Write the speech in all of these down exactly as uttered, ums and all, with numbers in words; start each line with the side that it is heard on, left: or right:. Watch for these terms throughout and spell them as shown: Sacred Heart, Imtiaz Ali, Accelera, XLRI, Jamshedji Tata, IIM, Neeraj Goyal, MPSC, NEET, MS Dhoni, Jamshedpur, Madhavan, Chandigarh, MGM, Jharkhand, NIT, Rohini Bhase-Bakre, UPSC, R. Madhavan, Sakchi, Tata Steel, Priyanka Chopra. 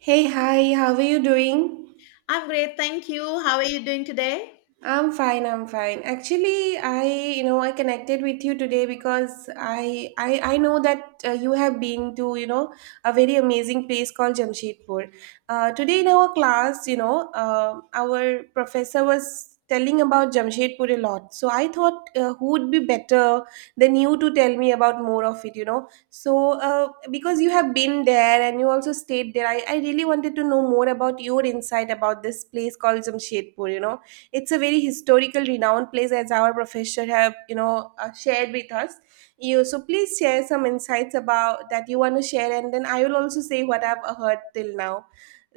right: Hey, hi, how are you doing?
left: I'm great, thank you. How are you doing today?
right: I'm fine, I'm fine. Actually, I, you know, I connected with you today because I I I know that uh, you have been to, you know, a very amazing place called Jamshedpur. Uh, today in our class, you know, uh, our professor was telling about Jamshedpur a lot. So I thought uh, who would be better than you to tell me about more of it, you know? So uh, because you have been there and you also stayed there, I, I really wanted to know more about your insight about this place called Jamshedpur, you know? It's a very historical, renowned place, as our professor have you know uh, shared with us. You so please share some insights about that you want to share, and then I will also say what I've heard till now.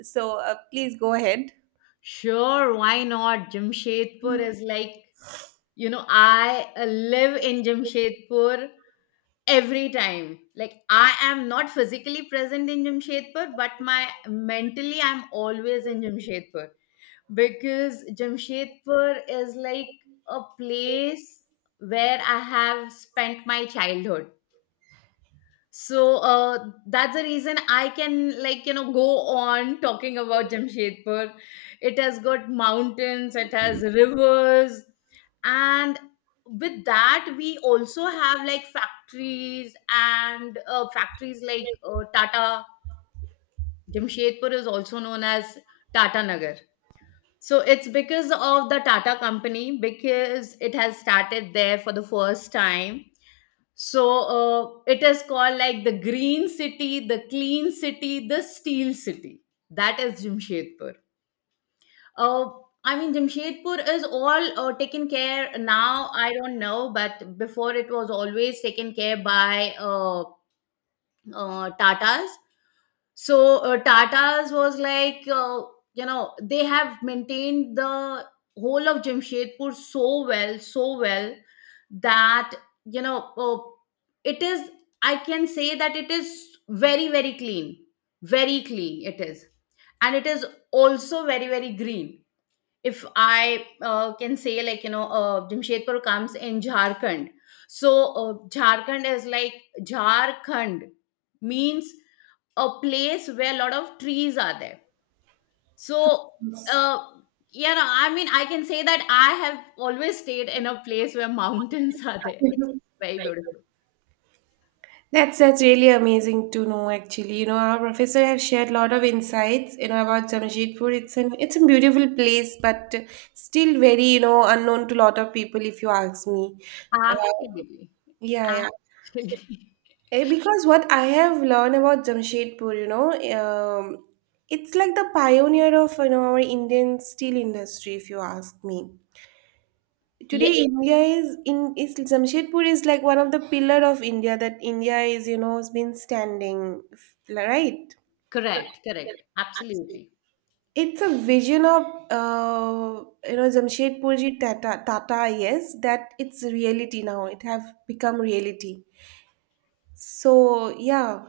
right: So uh, please go ahead.
left: Sure, why not? Jamshedpur is like, you know, I uh, live in Jamshedpur every time. Like, I am not physically present in Jamshedpur, but my mentally, I'm always in Jamshedpur because Jamshedpur is like a place where I have spent my childhood. So uh, that's the reason I can like you know go on talking about Jamshedpur. It has got mountains, it has rivers, and with that we also have like factories and uh, factories like uh, Tata. Jamshedpur is also known as Tata Nagar. So it's because of the Tata company because it has started there for the first time so uh, it is called like the green city, the clean city, the steel city. That is Jamshedpur. Uh, I mean, Jamshedpur is all uh, taken care now. I don't know, but before it was always taken care by uh, uh, Tatas, so uh, Tata's was like uh, you know, they have maintained the whole of Jamshedpur so well, so well that you know uh, it is, I can say that it is very very clean, very clean it is, and it is also very very green. If I uh, can say, like, you know, uh, Jamshedpur comes in Jharkhand. So, uh, Jharkhand is like Jharkhand means a place where a lot of trees are there. So, uh, yeah, no, I mean, I can say that I have always stayed in a place where mountains are there. It's very beautiful.
right: That's that's really amazing to know actually. You know, our professor have shared a lot of insights, you know, about Jamshedpur. It's an it's a beautiful place, but still very, you know, unknown to a lot of people if you ask me. Uh,
left: Actually,
right: yeah, yeah.
left: actually,
right: Eh, because what I have learned about Jamshedpur, you know, um, it's like the pioneer of you know our Indian steel industry, if you ask me.
left: yeah,
right: Today, India is in is Jamshedpur is like one of the pillar of India that India is you know has been standing, f- right?
left: correct, correct, absolutely.
right: It's a vision of uh, you know Jamshedpurji Tata, Tata yes, that it's reality now. It have become reality. So, yeah,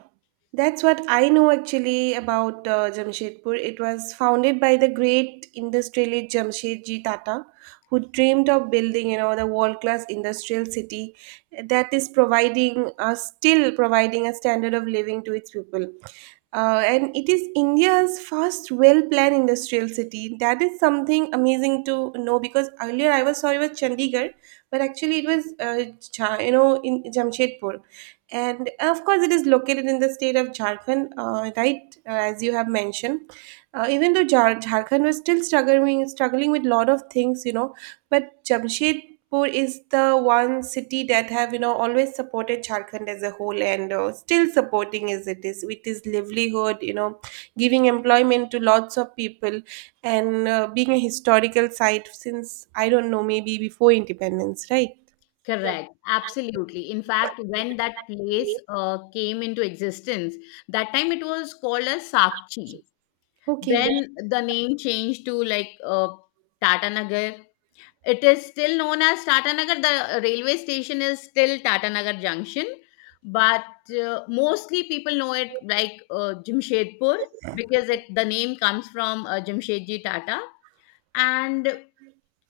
right: that's what I know actually about uh, Jamshedpur. It was founded by the great industrialist Jamshedji Tata, who dreamed of building, you know, the world-class industrial city that is providing, uh, still providing a standard of living to its people. Uh, and it is India's first well-planned industrial city. That is something amazing to know because earlier I was sorry it was Chandigarh, but actually it was, uh, Cha- you know, in Jamshedpur. And uh, of course it is located in the state of Jharkhand, uh, right, uh, as you have mentioned. Uh, even though Jar- jharkhand was still struggling struggling with lot of things you know But jamshedpur is the one city that have you know always supported Jharkhand as a whole, and uh, still supporting as it is with its livelihood you know giving employment to lots of people, and uh, being a historical site since I don't know, maybe before independence, right?
left: Correct, absolutely. In fact, when that place uh, came into existence, that time it was called as Sakchi.
right: Okay, yeah.
left: Then the name changed to like uh, Tata Nagar. It is still known as Tata Nagar. The railway station is still Tata Nagar Junction, but uh, mostly people know it like uh, Jamshedpur because it the name comes from uh, Jamshedji Tata. And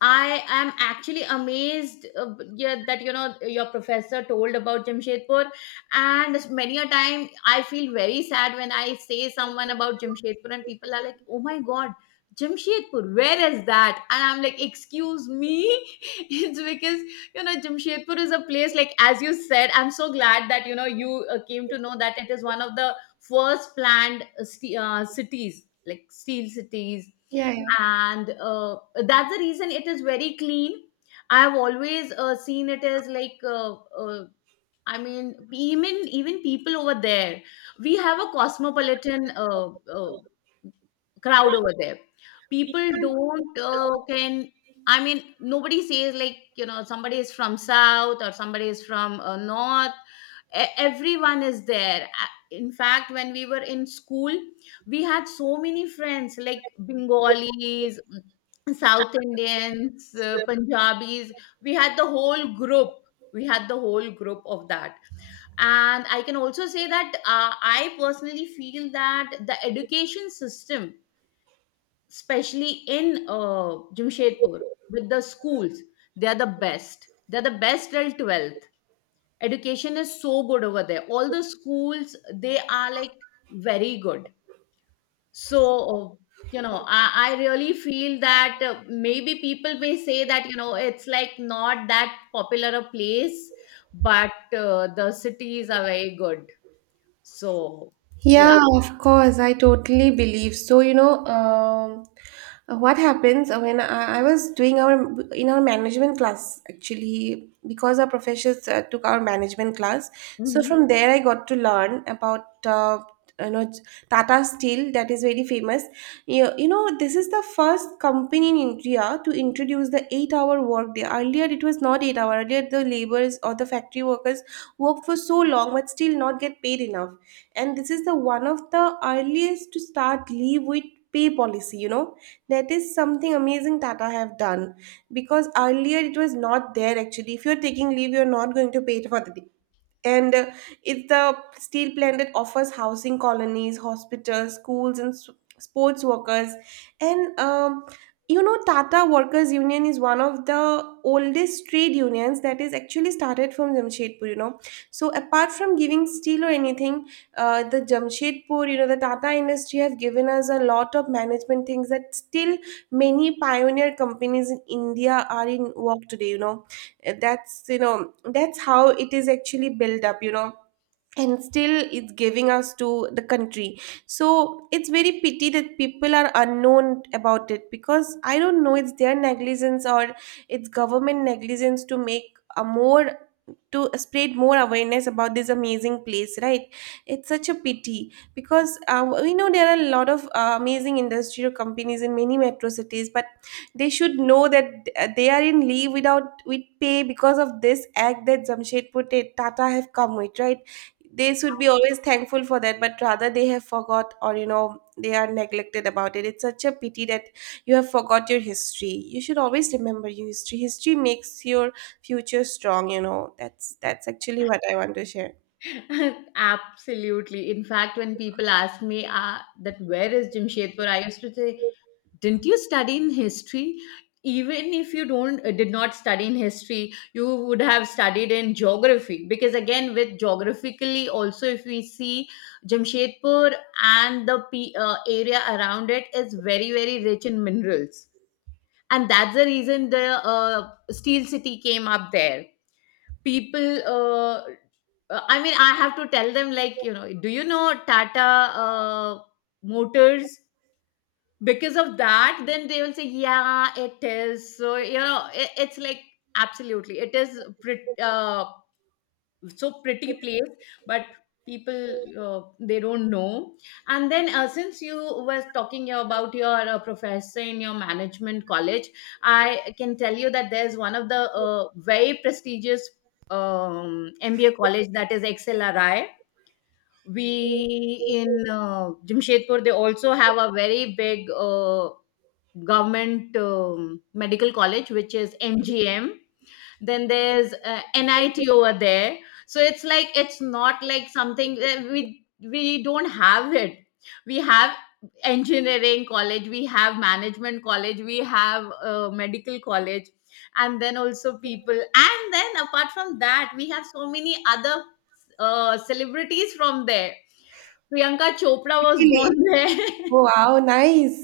left: I am actually amazed uh, b- yeah, that you know your professor told about Jamshedpur, and many a time I feel very sad when I say someone about Jamshedpur, and people are like, "Oh my God, Jamshedpur, where is that?" And I'm like, "Excuse me," it's because you know Jamshedpur is a place like as you said. I'm so glad that you know you uh, came to know that it is one of the first planned uh, sti- uh, cities, like steel cities,
right: Yeah.
left: and uh, that's the reason it is very clean. I have always uh, seen it as like uh, uh, I mean, even even people over there, we have a cosmopolitan uh, uh, crowd over there. People don't uh, can I mean Nobody says like you know somebody is from south or somebody is from uh, north. E- everyone is there. A- in fact, when we were in school, we had so many friends, like Bengalis, mm, South Indians, uh, Punjabis. We had the whole group, we had the whole group of that. And I can also say that uh, I personally feel that the education system, especially in uh, Jamshedpur, with the schools, they are the best, they're the best till twelfth. Education is so good over there. All the schools, they are like very good. So you know i, I really feel that uh, maybe people may say that you know it's like not that popular a place, but uh, the cities are very good. So yeah.
right: Yeah, of course. I totally believe. So, you know, um, what happens uh, when I, I was doing our in our management class, actually, because our professors uh, took our management class. So
left: Mhm.
right: from there, I got to learn about uh, you know Tata Steel, that is very famous. You, you know, this is the first company in India to introduce the eight-hour work day. Earlier, it was not eight hour. Earlier, the laborers or the factory workers worked for so long but still not get paid enough, and this is the one of the earliest to start leave with pay policy you know That is something amazing that I have done, because earlier it was not there actually. If you're taking leave, you're not going to pay for the, and uh, it's the steel plant that offers housing colonies, hospitals, schools, and s- sports workers. And um, you know Tata Workers Union is one of the oldest trade unions, that is actually started from Jamshedpur, you know. So apart from giving steel or anything, uh, the Jamshedpur, you know, the Tata industry have given us a lot of management things that still many pioneer companies in India are in work today, you know. That's, you know, that's how it is actually built up, you know, and still it's giving us to the country. So it's very pity that people are unknown about it, because I don't know, it's their negligence or it's government negligence to make a more, to spread more awareness about this amazing place, right? It's such a pity, because uh, we know there are a lot of uh, amazing industrial companies in many metro cities, but they should know that uh, they are in leave without with pay because of this act that Jamshedpur Ta- Tata have come with, right? They should be always thankful for that, but rather they have forgot, or you know, they are neglected about it. It's such a pity that you have forgot your history. You should always remember your history. History makes your future strong, you know. That's that's actually what I want to share.
left: Absolutely. In fact, when people ask me uh, that where is Jamshedpur, I used to say, didn't you study in history? Even if you don't uh, did not study in history, you would have studied in geography, because again with geographically also, if we see Jamshedpur and the P, uh, area around it is very very rich in minerals, and that's the reason the uh, steel city came up there. People uh, uh, I mean, I have to tell them like you know, do you know Tata uh, Motors? Because of that, then they will say yeah, it is. So you know it, it's like absolutely, it is pretty uh, so pretty place. But people uh, they don't know. And then uh, since you were talking about your uh, professor in your management college, I can tell you that there's one of the uh, very prestigious um, M B A college, that is X L R I. We in uh, Jamshedpur, they also have a very big uh, government um, medical college, which is M G M. Then there's uh, N I T over there. So it's like it's not like something that we we don't have it. We have engineering college, we have management college, we have uh, medical college. And then also people, and then apart from that, we have so many other uh, celebrities from there. Priyanka Chopra was born
right: Really?
left: there.
right: Wow, nice.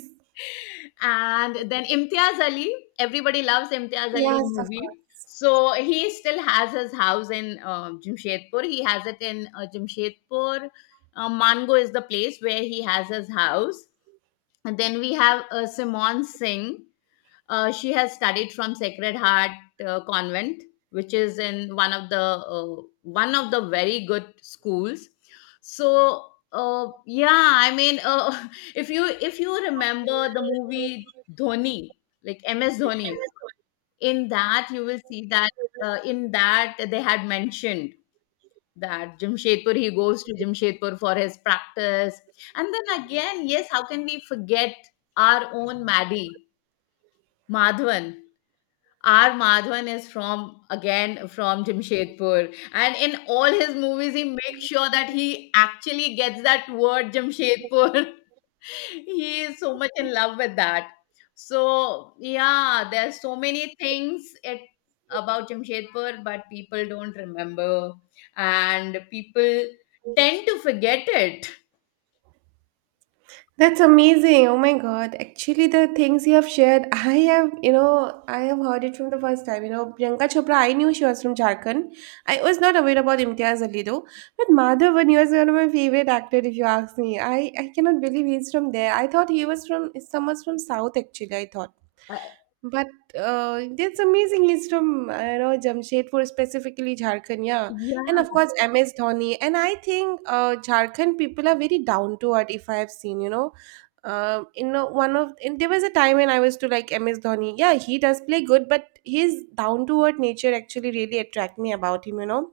left: And then Imtiaz Ali, everybody loves Imtiaz Ali
right: Yes, of
left: movie.
right: course.
left: So he still has his house in uh, Jamshedpur. He has it in uh, Jamshedpur. Uh, Mango is the place where he has his house. And then we have uh, Simon Singh. Uh, she has studied from Sacred Heart uh, Convent, which is in one of the uh, one of the very good schools. So uh, yeah, I mean, uh, if you if you remember the movie Dhoni, like M S Dhoni, in that you will see that uh, in that they had mentioned that Jamshedpur, he goes to Jamshedpur for his practice. And then again, yes, how can we forget our own Maddie, Madhavan? R. Madhavan is from again from Jamshedpur, and in all his movies, he makes sure that he actually gets that word Jamshedpur. He is so much in love with that. So yeah, there's so many things it about Jamshedpur, but people don't remember, and people tend to forget it.
right: That's amazing. Oh my God. Actually, the things you have shared, I have, you know, I have heard it from the first time. You know, Priyanka Chopra, I knew she was from Jharkhand. I was not aware about Imtiaz Ali though. But Madhavan, he was one of my favorite actors, if you ask me. I, I cannot believe he's from there. I thought he was from, someone's from South, actually, I thought.
left: Uh,
right: But uh, that's amazing. He's from, I don't know, Jamshedpur, specifically Jharkhand, yeah, and
left: yeah,
right: of course M S Dhoni. And I think uh, Jharkhand people are very down to earth. If I have seen, you know, um, in a- one of in, there was a time when I was to like M S Dhoni. Yeah, he does play good, but his down to earth nature actually really attract me about him. You know,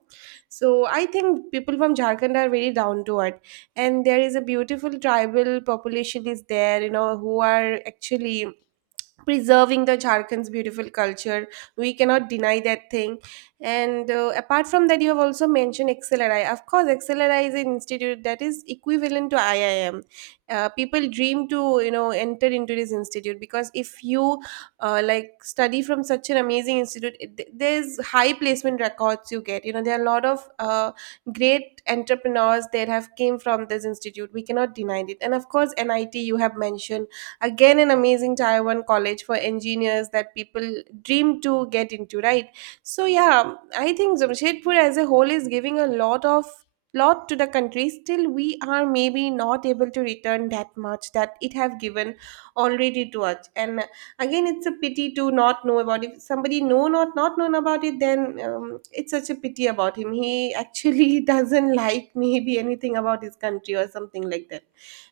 right: so I think people from Jharkhand are very down to earth, and there is a beautiful tribal population is there, you know, who are actually preserving the Jharkhand's beautiful culture. We cannot deny that thing. And uh, apart from that, you have also mentioned Accelera. Of course, Accelera is an institute that is equivalent to I I M. Uh, people dream to, you know, enter into this institute, because if you uh, like study from such an amazing institute, it, there's high placement records you get. You know there are a lot of uh, great entrepreneurs that have came from this institute. We cannot deny it. And of course, N I T you have mentioned, again, an amazing taiwan college for engineers that people dream to get into, right? So yeah, I think Jamshedpur as a whole is giving a lot of, lot to the country. Still we are maybe not able to return that much that it have given already to us. And again, it's a pity to not know about, if somebody know, not not known about it, then um, it's such a pity about him, he actually doesn't like maybe anything about his country or something like that.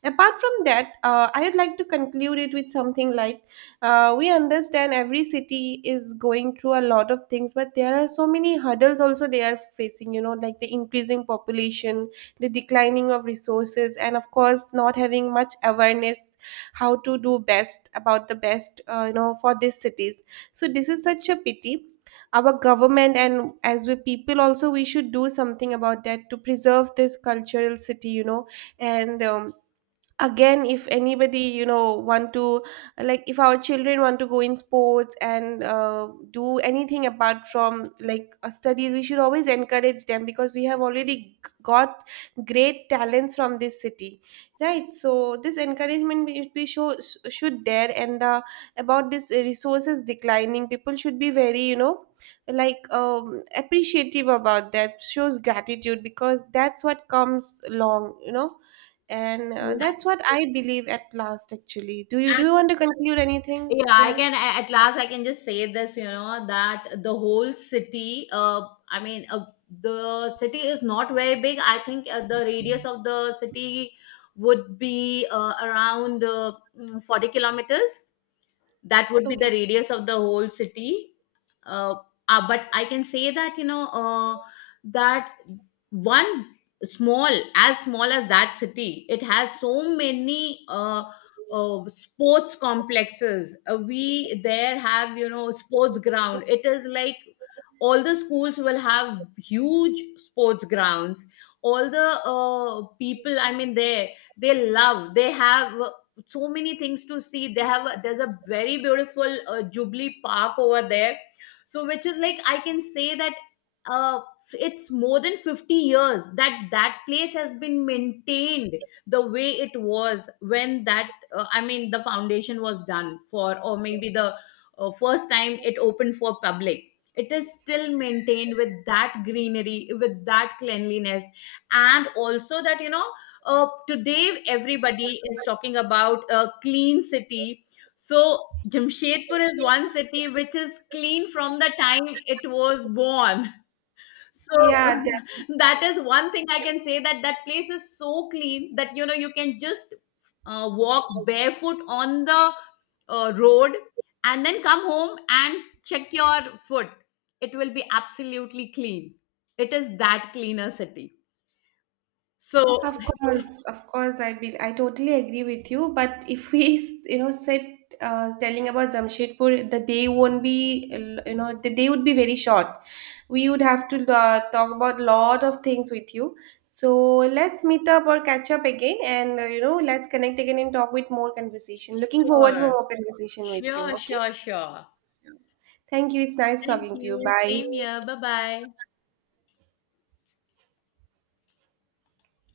right: Apart from that, uh, I'd like to conclude it with something like, uh, we understand every city is going through a lot of things, but there are so many hurdles also they are facing, you know, like the increasing population, the declining of resources, and of course, not having much awareness how to do best about the best, uh, you know, for these cities. So, this is such a pity. Our government and as we people also, we should do something about that to preserve this cultural city, you know. And um, again, if anybody, you know, want to, like if our children want to go in sports and uh, do anything apart from like uh, studies, we should always encourage them, because we have already g- got great talents from this city, right? So this encouragement we, we show, should there, and the about this resources declining, people should be very, you know, like um, appreciative about that, shows gratitude, because that's what comes along, you know. And uh,
left: yeah.
right: that's what I believe at last, actually. Do you do you want to conclude anything
left: Yeah,
right: at
left: I
right: last?
left: can a- at last I can just say this, you know, that the whole city, uh, I mean, uh, the city is not very big. I think uh, the radius of the city would be uh, around uh, mm, 40 kilometers. That would be
right: Okay.
left: the radius of the whole city. uh, uh, but I can say that you know uh, that one small, as small as that city, it has so many uh, uh, sports complexes. Uh, we there have you know sports ground. It is like all the schools will have huge sports grounds. All the uh, people, I mean, they they love, they have so many things to see. They have a, there's a very beautiful uh, Jubilee Park over there. So which is like I can say that uh, it's more than fifty years that that place has been maintained the way it was when that uh, I mean the foundation was done for, or maybe the uh, first time it opened for public. It is still maintained with that greenery, with that cleanliness. And also that you know, uh, today everybody is talking about a clean city. So Jamshedpur is one city which is clean from the time it was born. So
right: Yeah that,
left: that is one thing I can say, that that place is so clean that you know you can just uh, walk barefoot on the uh, road and then come home and check your foot. It will be absolutely clean. It is that cleaner city. So,
right: of course, of course I be, I totally agree with you, but if we you know sit, uh, telling about Jamshedpur, the day won't be, you know, the day would be very short. We would have to uh, talk about lot of things with you. So let's meet up or catch up again, and uh, you know, let's connect again and talk with more conversation, looking forward for
left: sure.
right: more conversation with you,
left: Sure,
right: okay?
left: sure, sure.
right: Thank you. It's nice
left: Thank
right: talking to you.
left: you.
right: Bye.
left: Same here. Bye bye.